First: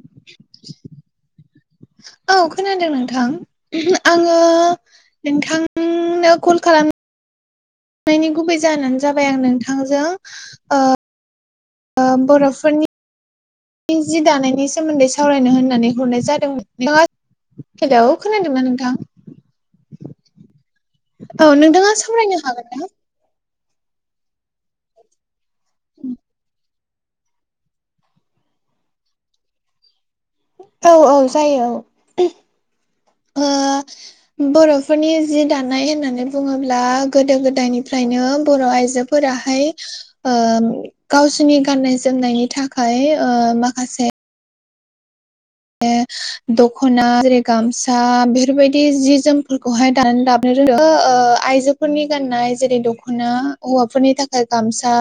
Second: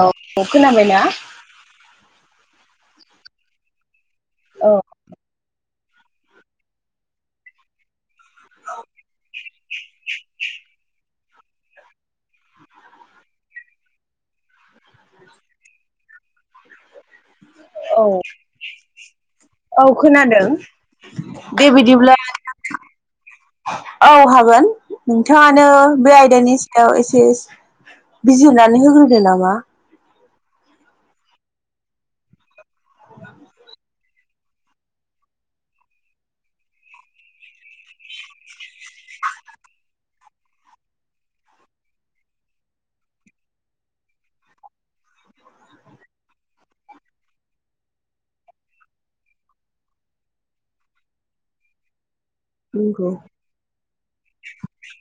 औ खोनाबायना? औ खोनादों नोंथां। आङो औ नोंथां ओंनो कल खालाम नायनि गुबै जाहानो जाबाय आं नोंथांजों। ओ बर'फोरनि इ जि दानायनि सोमोन्दै सावरायनो होननानै हरनाय जादोंमोन। नोंथांआ औ हेलौ खोनादों ना नोंथां? औ खोनादों औ दे नोंथाङा बिदिब्ला सावरायनो हागोन ना? नोंथां। औ हागोन। नोंथाङानो बे आयदानि सा याव एसे एस बिजिरनानै होग्रोदो नामा? औ औ जायो। ओ बर'फोरनि जि दानाय होननानै बुङोब्ला गोदो गोदायनिफ्रायनो बर' आइजोफो राहाय। ओ गावसिनि गाननाय जोमनायनि थाखाय। ओ माखासे ए दख'ना जेरै -गामसा बेफोरबायदि जि जोमफोरखौहाय दानानै दाबनो रो आइजो फोरनि गान्नाय जेरै नंगौ दख'ना हौवाफोरनि थाखाय गामसा।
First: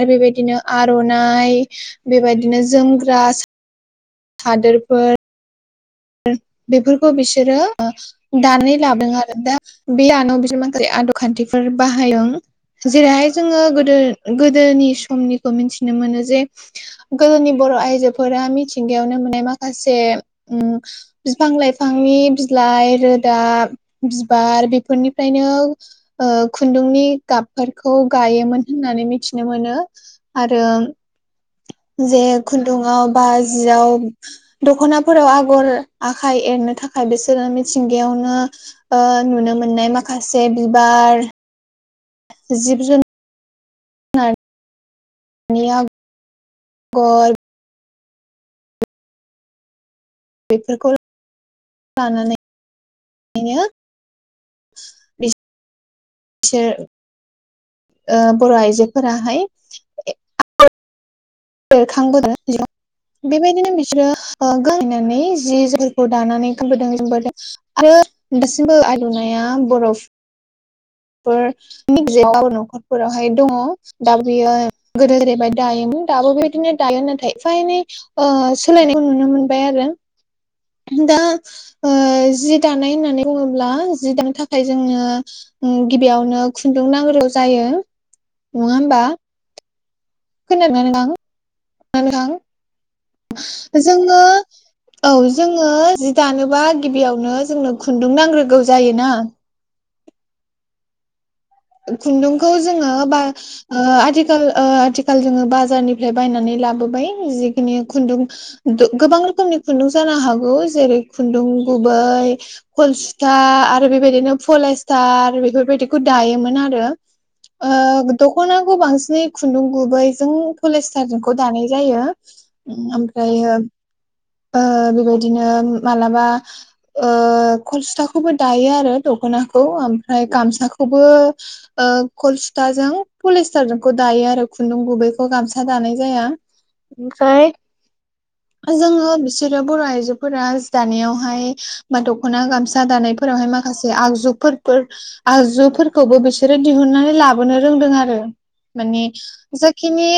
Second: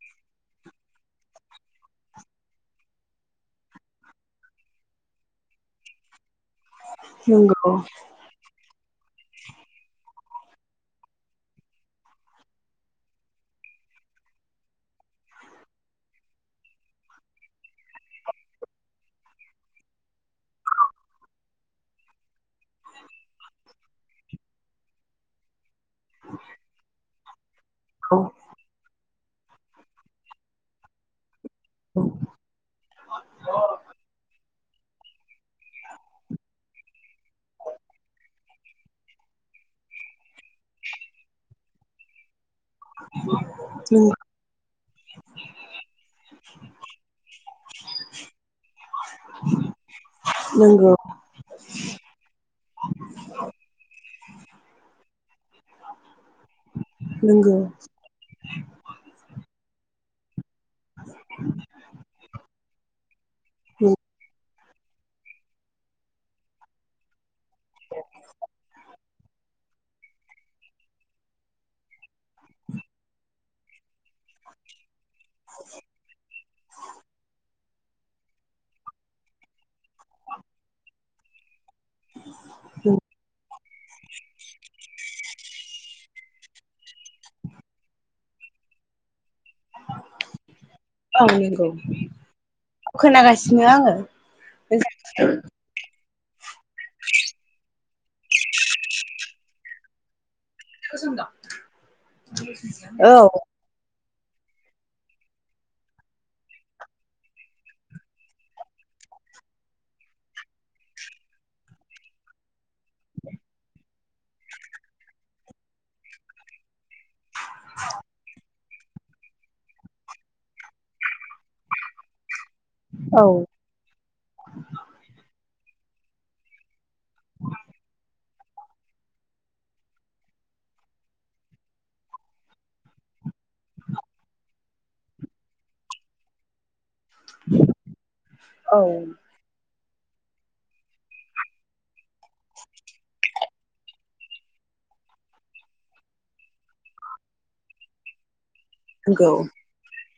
आरो बेबायदिनो आर'नाइ। बेबायदिनो जोमग्रा। सा दोरफोर बेफोरखौ बिसोरो नंगौ ओ दानै लाबोदों आरो दा बे आनाव बि माखाै आद' खान्थिफोर बाहायदों। जेरैहाय जोङो गोदो गोदोनि समनिखौ मिथिनो मोनो। जे गोदोनि बर' आइजोफोरा मिथिंगायावनो मोननाय माखासे उम फिफां- लाइफांनि बिलाइ रोदा बिबार बेफोरनि फ्रायनोओ खुन्दुंनि गाबफोरखौ औ गायोमोन होननानै मिथि नो मोनो। आरो जे खुन्दुआव बा जियाव दख'नाफोराव आगर आखाइ एरनो थाखाय बिसोरो मिथिंगायावनो ओ नुनो मोननाय माखासे बिबार। जिब जुन उ नार नियाग ब [inaudible] बेफोरखौ नंगौ। [unintelligible] बिनो बि [inaudible] से [inaudible] नोंगौ। ओ बर' आइजोफोराहाय [inaudible] [inaudible] बेरखांबोदों [unintelligible] बेबायदिनो बिसोरो ओ गोहायनानै जि जोमफोरखौ दानानै गानबोदों जोमबोदों। आरो दासिमबो आल'नाया बर'फ फोर मिजे गाब न'खरफोरावहाय दङ। दा बियो गोदो जेरैबायदि दायोमोन। दाबो बेबायदिनो दायो नाथाय। एफा एनै ओ सोलायनायखौ नुनो मोनबाय आरो दा ओ जि दानाय होननानै बुङोब्ला जि दानो थाखाय जोङो उम गिबियावनो खुन्दुं नांग्रोगौ जायो। नङा होमबा? खोना दोंना नोंथां? औ नंगौ। खोनागासिनो नोथां आङो जोङो औ जोङो जि दानोबा गिबियावनो जोंनो खुन्दुं नांग्रोगौ जायोना। [unintelligible] खुन्दुंखौ जोङो औ बा ओ आथिखाल ओ आथिखाल जोङो बाजारनिफ्राय बायनानै लाबोबाय। जिखिनि खुन्दुं दो गोबां रोखोमनि खुन्दुं जानो हागौ। जेरै- खुन्दुं गुबै हलसुथा आरो बेबायदिनो पलस्टार बेफोरबायदिखौ दायोमोन आरो। ओ दखनाखौ बांसिनै खुन्दुं गुबैजों पलिस्टारजोंखौ दानाय जायो। औ ओमफ्रायो ओ बेबायदिनो मालाबा ओ कलसुथा खौबो दायो आरो दख'नाखौ ओमफ्राय गामसाखौबो ओ कलसुथाजों पलिस्टारखौ दायो आरो खुन्दुं गुबैखौ गामसा दानाय जाया। ओमफ्राय औ जोङो बिसोरो बर' आइजोफोरा जि दानायावहाय बा दख'ना गामसा दानायफोरावहाय माखासे आगजुफोर फोर आगजुफोरखौबो बिसोरो दिहुननानै लाबोनो रोंदों आरो माने नंगौ जाय बेखिनि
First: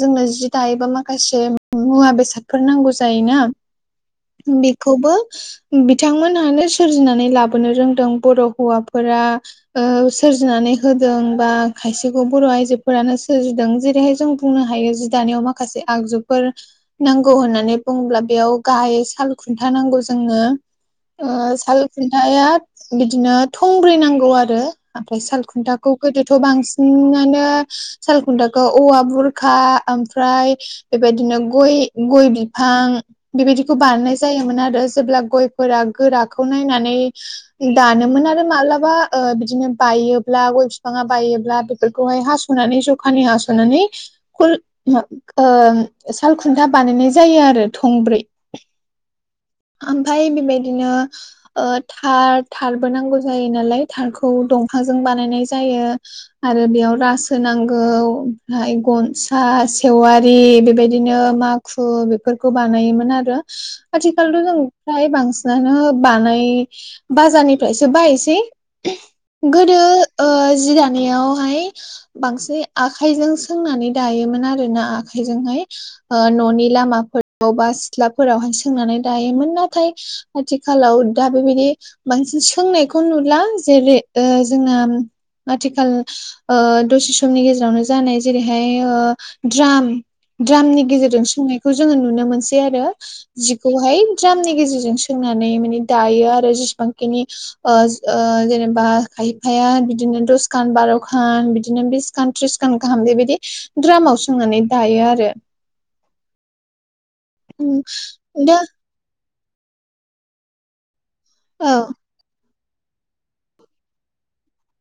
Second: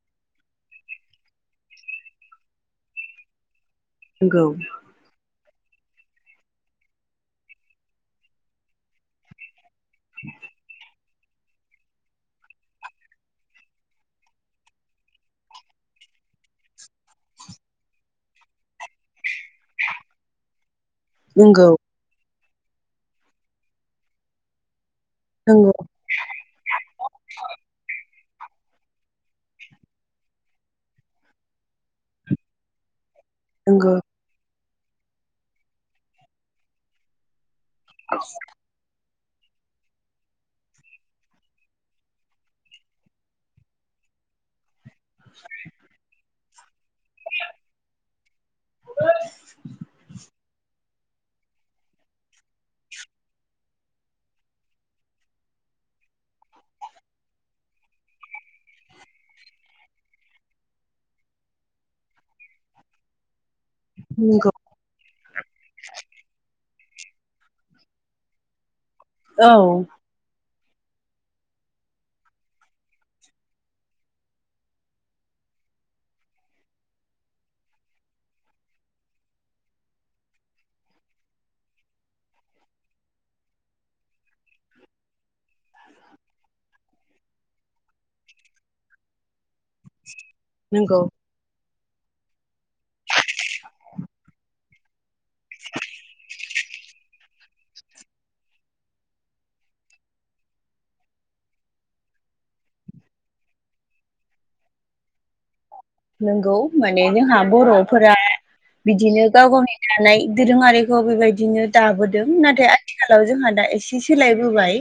जोंनो जि दायोबा माखासे मुवा बेसादफोर नांगौ जायोना नंगौ [unintelligible] खौबो बिथांमोनहानो सोरजिनानै लाबोनो रोंदों बर' हौवाफोरा। ओ सोरजिनानै हो जों बा खायसेखौ बर' आइजोफोरानो सोरजिदों जेरैहाय जों बुंनो हायो। जि दानायाव मा माखासे आगजुफोर नांगौ होननानै बुंङोब्ला बेयाव गाहाय साल खुन्था नांगौ जोनो ओ नंगौ साल खुन्थाया बिदिनो थंब्रै नांगौ आरो ओमफ्राय नंगौ सालखुन्थाखौ गोदोथ' बांसिनानो सालखुन्थाखौ औवा बुरखा ओमफ्राय बेबायदिनो गय गय बिफां बेबायदिखौ नंगौ बानायनाय जायोमोन आरो जेब्ला गयफोरा गोराखौ नायनानै दानोमोन आरो मालाबा ओ बिदिनो बायोब्ला गय बिफाङा बायोब्ला बेफोरखौहाय हास'नानै जखानि हास'नानै खल मा ओ सालखुन्था बानायनाय जायो आरो थंब्रै। [inaudible] ओमफाय बेबायदिनो थार थारबो नांगौ जायो नालाय थारखौ दंखाजों बानायनाय जायो। आरो बेयाव रास होनांगौ ओमफ्राय गनसा सेवारि बेबायदिनो मा खु बेफोरखौ बानायोमोन आरो आथिखालथ' नंगौ जों फ्राय बांसिनानो बानाय बाजारनिफ्रायसो बायोसै। औ गोदो ओ जि दानायावहाय बांसिन आखाइजों सोंनानै दायोमोन आरोना आखाइजोंहाय। न'नि लामाफोराव बासि सिथ्लाफोरावहाय सोंनानै दायोमोन नाथाय आथिखालाव दा बेबायदि बांसिन सोंनायखौ नुला जेरै जोंना आथिखाल अ दसे समनि गेजेरावनो जानाय अ जेरैहाय द्राम द्रामनि नंगौ गेजेरजों सोंनायखौ जोङो नुनो मोनसै। आरो जिखौहाय द्रामनि गेजेरजों सोंनानै माने दायो आरो जेसेबां बिनि ओ ओ जेनेबा खायफाया बिदिनो दसखान बार'खान बिदिनो बिस खान थ्रिसखान गाहाम बेबायदि द्रामाव सोंनानै दायो आरो। नंगौ माने जोंहा बर'फोरा दा बिदिनो गाव गावनि दानाय दोरोङारि खौ बेबायदिनो औ दाबोदों नाथाय आथिखालाव जोंहा दा एसे सोलायबोबाय।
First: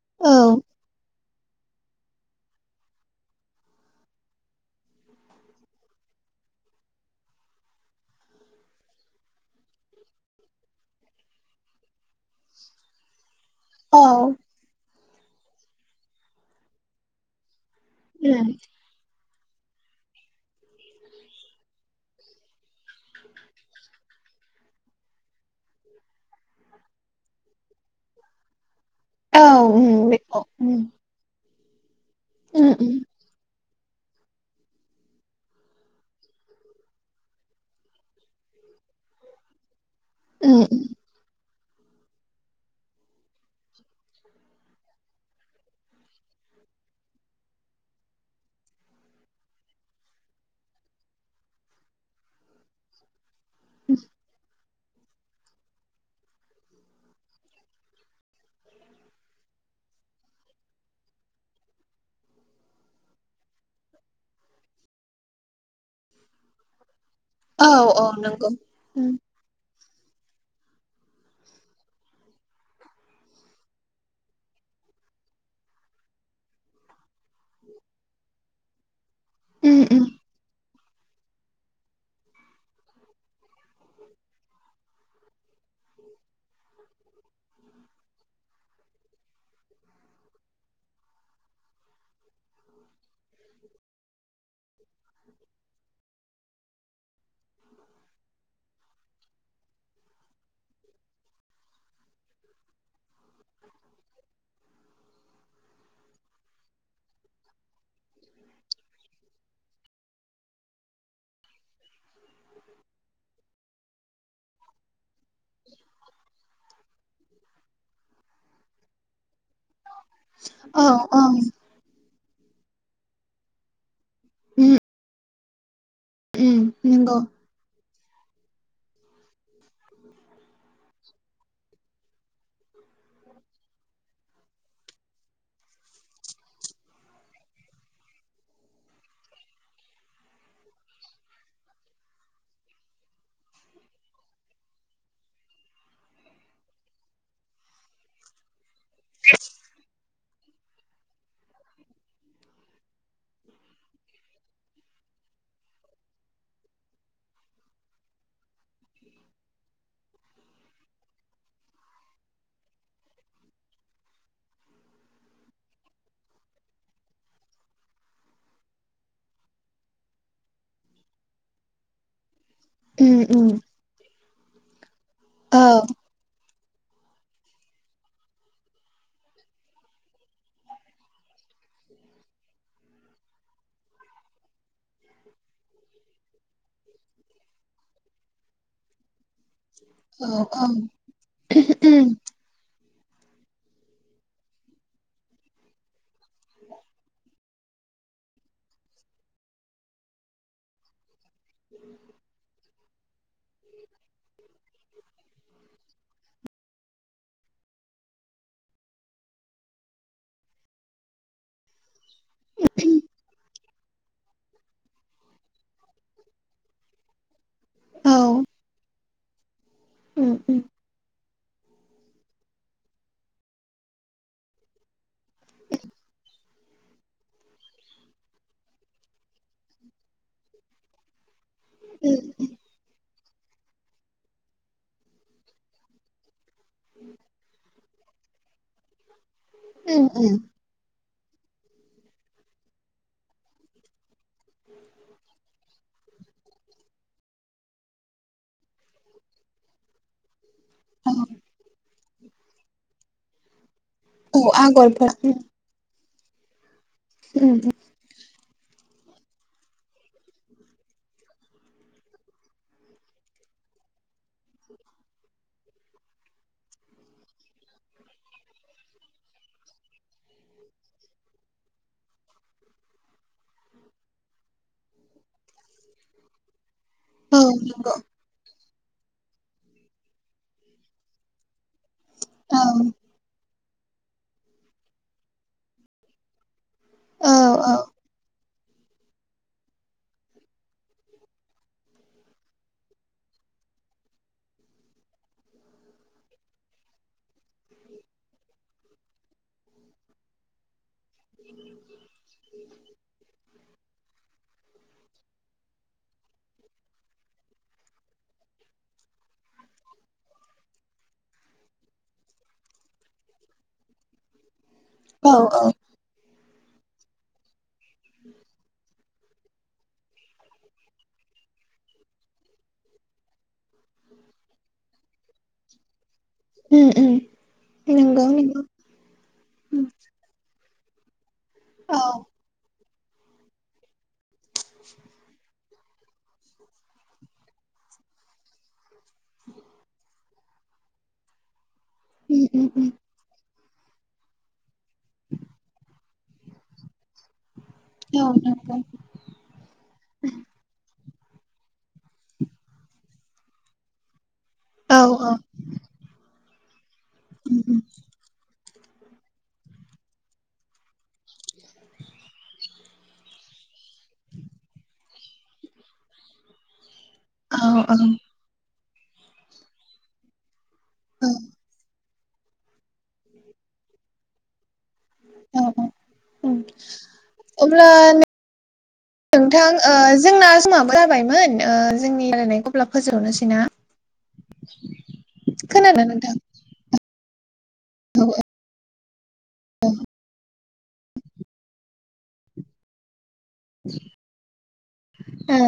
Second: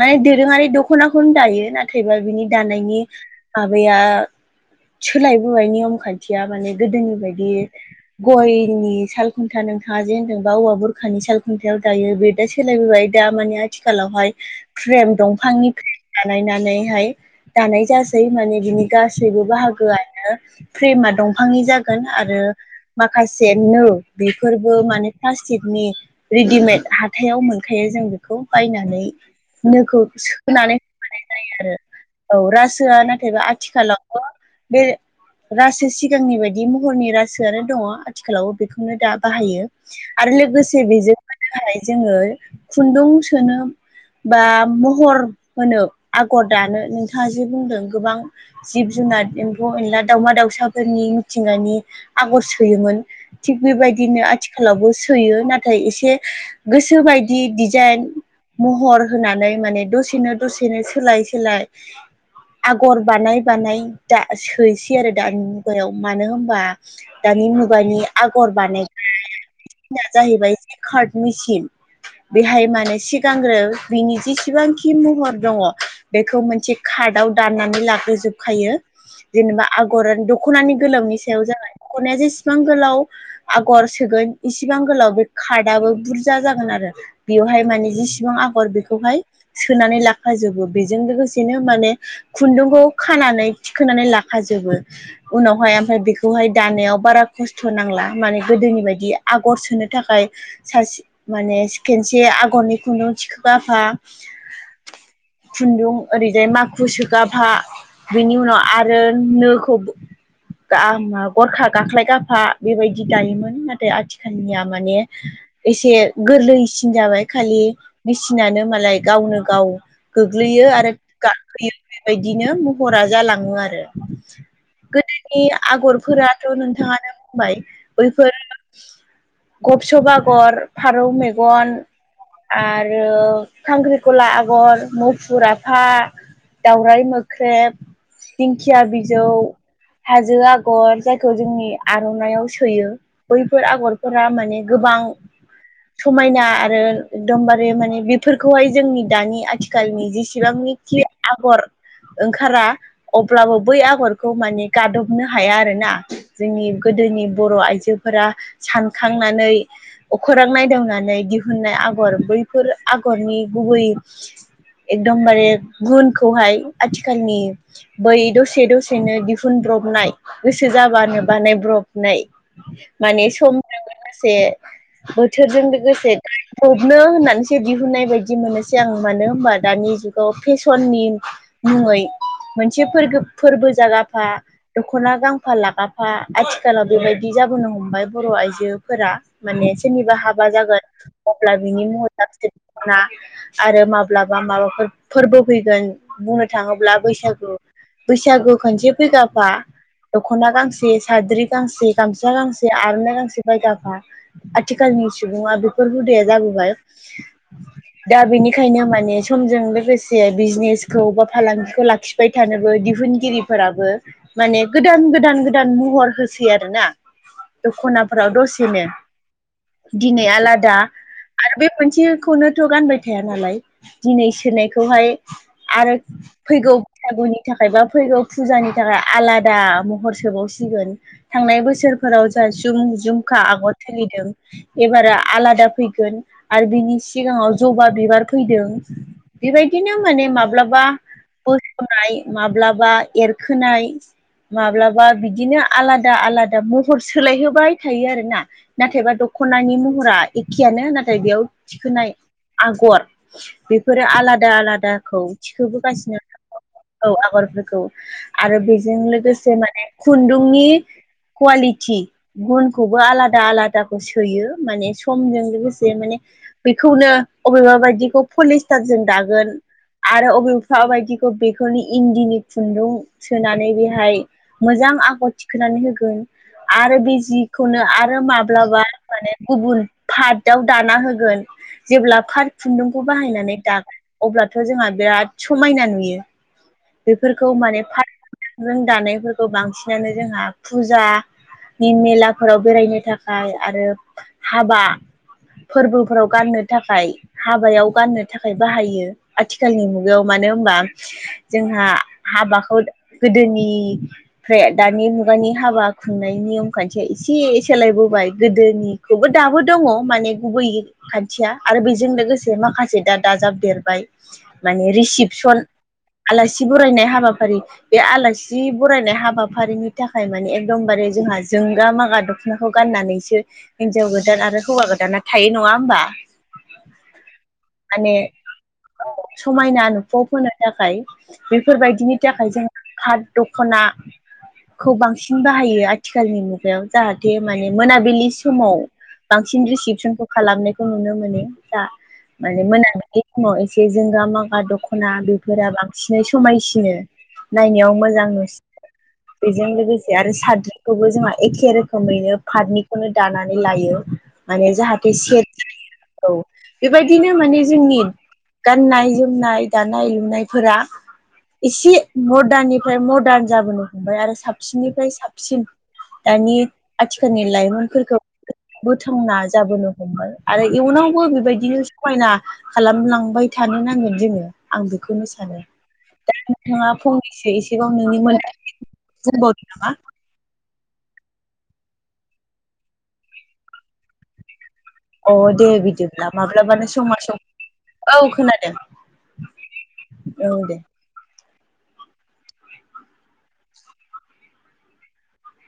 माने दोरोङारि दख'नाखौनो दायो नाथायबा बिनि दानायनि माबाया सोलायबोबाय नियम खान्थिया माने गोदोनि बायदि। गयनि साल खुन्था नोंथाङा जे होनदोंबा औवा बुरखानि साल खुन्थायाव दायो बे दा सोलायबोबाय दा माने औ आथिखालावहाय फ्रेम दंफांनि फ्रेम बानायनानैहाय दानाय जा उम माने बिनि गासैबो बाहागोआनो फ्रेमा दंफांनि जागोन आरो। माखासे नो बेफोरबो माने प्लास्टिकनि रेडिमेड हाथायाव मोनखायो जोंबो। खौ बायनानै औ नोखौ उम बेखौ सोनानै उम होनाय जायो आरो औ उम उम रासोआ नाथ एबा आथिखाालाव थ बे रासो सिगांनि बायदि महरनि रासोआनो दङ आथिखालावबो बेखौनो दा बाहायो। आरो उम लोगोसे बेजों [unintelligible] जोङो खुन्दुं सोनो बा महर होनो आगर दानो नोंथाङा जे बुंदों गोबां जिब जुनार [unintelligible] अ अनला दाउमा दाउसाफोरनि मिथिंगानि आगर सोयोमोन थिग बेबायदिनो आथिख खालावबो सोयो नाथाय एसे गोसो बायदि दिजाइन महर होनानै माने दसेनो दसेनो सोलाय सोलाय आगर बानाय बानाय दा सै सै आरो दानि मुगायाव मानो होमबा दानि औ मुगानि औ नंगौ आगर उम बानायना [unintelligible] जाहैबाय जिखार्ट मेसिन बेहाय माने सिगांग्रो बिनि जेसेबांखि महर दङ। बेखौ मोनसे खादाव दाननानै लाहोजोबखायो। जेनेबा उम उम आगरहोन दख'नानि गोलावनि सायाव जाबाय दख'नाया जेसेबां गोलाव आगर सोगोन इसिबां गोलाव बे खार्दआबो बुरजा जागोन आरो बेवहाय माने जिसेबां आगर बेखौहाय सोनानै लाखाजोबो बेजों लोगोसेनो माने खुन्दुंखौ खानानै थिखोनानै लाखाजोबो। उनावहाय आमफाय बेखौहाय दानायाव बारा खस्थ' नांला माने गोदोनि बायदि आगर सोनो थाखाय सासे माने सि खेनसे आगरनि खुन्दुं थिखो गाफा खुन्दुं ओरैजाय माखु सोगाफा बेनि उन आरो नोखौबो गा मा गरखा गाख्लायगाफा बेबायदि दायोमोन नाथाय आथिखालनिया माने एसे गोरलैसिन जाबाय खालि मेसिनानो मालाय गावनो गाव गोग्लैयो औ आरो औ गाखोयो बेबायदिनो महरा जालाङो आरो उम गोदोनि आगरफोराथ' उम नोंथाङानो नंगौ बुंबाय। बैफोर गबसब आगर फारौ मेगन आरो खांख्रिखला आगर मौफुर आफा दावराइ मोख्रेब दिंखिया बिजौ, हाजो आगर जायखौ जोंनि आर'नाइयाव सोयो। बैफोर आगरफोरा माने गोबां समायना आरो एकदमबारे माने बिब फोरखौहाय जोंनि दानि आथिखालनि जेसेबांनिखि आगर ओंखारा अब्लाबो बै आगरखौ माने गादबनो हाया आरो ना? जोंनि गोदोनि बर' आइजोफोरा सानखांनानै अखोरां नायदावनानै दिहुननाय आगर बैफोर आगरनि गुबै एकदमबारे गुनखौहाय आथिखालनि बै दसे दसेनो दिहुनब्रबनाय गोसो जाबानो बानायब्रबनाय। उम माने उम समजों लोगोसे औ बोथोरजों लोगोसे [unintelligible] फबनो होननानैसो दिहुननाय बायदि मोनोसै आं मानो होमबा दानि जुगाव फेसननि मुङै मोनसे फोरगो फोरबो जागाफा दख'ना गांफा लागाफा आथिखालाव बेबायदि जाबोनो हमबाय बर' आइजोफोरा। माने सोरनिबा औ हाबा औ जागोन अब्ला बिनि मुङाव उम गांसे ना आरो माब्लाबा माबाफोर फोरबो फैगोन बुंनो थाङोब्ला बैसागु बैसागु खनसे फैगाफा दख'ना गांसे साद्रि गांसे गामस गांसे से आरनाइ गांसे बायगाफा आथिखालनि सुबुङा बेफोर हुदाया जाबोबाय। दा बेनिखायनो माने समजों लोगोसे बिजनेसखौ बा फालांगिखौ लाख खिबाय थानोबो दिहुनगिरिफोराबो माने गोदान गोदान गोदान महर होसै आरो ना औ दख'नाफोराव दसेनो दिनै उम उम आलादा आरो बे मोनसेखौनोथ' गानबाय थाया नालाय दिनै सोनायखौहाय आरो फैगौ सागुनि थाखाय बा फैगौ फुजानि थाखाय आलादा महर सोबावसिगोन थांनाय उम बोसोरफोराव जाहा जुम-जुमखा आगर सोलिदों एबारो आलादा फैगोन आरो बिनि सिगाङाव जबा बिबार फैदों बेबायदिनो उम माने उम माब्लाबा बोसोननाय माब्लाबा एरखोनाय माब्लाबा बिदिनो आलादा आलादा महर सोलायहोबाय थायो आरोना। नाथायबा दख'नानि महरा एखेयानो औ नाथाय बेयाव थिखोनाय आगर बेफोर औ आलादा आगरफोर आलादाखौ उम थिखोबोगासिनो औ उम आबादफोरखौ आरो बेजों लोगोसे माने खुन्दुंनि कुवालिथि गुनखौबो आलादा आलादाखौ सोयो माने समजों लोगोसे माने बेखौनो अबेबा बायदिखौ पलिस्टारजों दागोन आरो अबेफा बायदि बेखौनो इन्दिनि खुन्दुं सोनानै बेहाय मोजां आगर थिखोनानै होगोन आरो बे औ जिखौनो नंगौ आरो माब्लाबा माने गुबुन पाधाव दाना होगोन जेब्ला फात औ खुन्दुंखौ बाहायनानै दागोन अब्लाथ' जोंहा बिराद समायना नुयो। औ बेफोरखौ औ माने फात [unintelligible] दानायफोरखौ बांसिनानो जोंहा फुजा नि मेलाफोराव बेरायनो थाखाय आरो हाबा फोरबोफोराव गाननो थाखाय हाबायाव गाननो थाखाय बाहायो आथिखालनि मुगायाव मानो होमबा जोंहा हाबाखौ गोदोनि फ्राय दानि मुगानि हाबा खुंनायनि नियम खान्थिया एसे सोलायबोबाय गोदोनि खौबो दाबो दङ' माने गुबै खान्थिया आरो बेजों लोगोसे माखासे दा दाजाबदेरबाय माने रि औ औ आलासि बरायनाय हाबाफारि बे आलासि बरायनाय हाबाफारिनि थाखाय माने एकदमबारे जोंहा जोंगा-मागा दख'नाखौ गाननानैसो हिनजाव गोदान आरो हौवा गोदाना थायो नङा होमबा? उम उम माने नंगौ नंगौ उम समायना नुफब होनो थाखाय औ बेफोरबायदिनि थाखाय जों पाट दख'ना खौ बांसिन बाहायो थिखालनि मुगायाव जाहाथे माने मोनाबिलि समाव बांसिन रिसिपसनखौ खालामनायखौ नुनो मोनो। दा उम माने उम उम मोनाबिलि समाव एसे जोंगा-मागा दख'ना बे फोरा बांसिनै समायसिनो नायनायाव औ मोजां नुसिनो नंगौ बेजों लोगोसे आरो साद्रिखौबो जोंहा एखे रोखोमैनो पाटनिखौनो दानानै लायो माने औ जाहाथे औ से औ बेबायदिनो उम माने उम जोंनि गाननाय जोमनाय दानाय लु नाय फोरा एसे मदार्ननिफ्राय मडार्न जाबोनो हमबाय आरो साबसिननिफ्राय साबसिन दानि आथिखालनि औ औ लाइमोनफोरखौ बोथांना जाबोनो हमबाय आरो इयुनावबो बेबायदिनो समायना खालामलांबाय थानो नांगोन जोङो आं खौनो सानो औ औ दा उम नोंथाङा फंनैसो अब्ला एसेबाव नोंनि मोन [unintelligible] नोंथां बुंबावदों ओ नामा जोंना समाबो जाबायमोन ओ जोंनि रायलायनाय अब्ला फोजाबनोसैना? अ दे बिदिब्ला माब्लाबानो समा सम औ खोनादों [unintelligible] औ दे ओ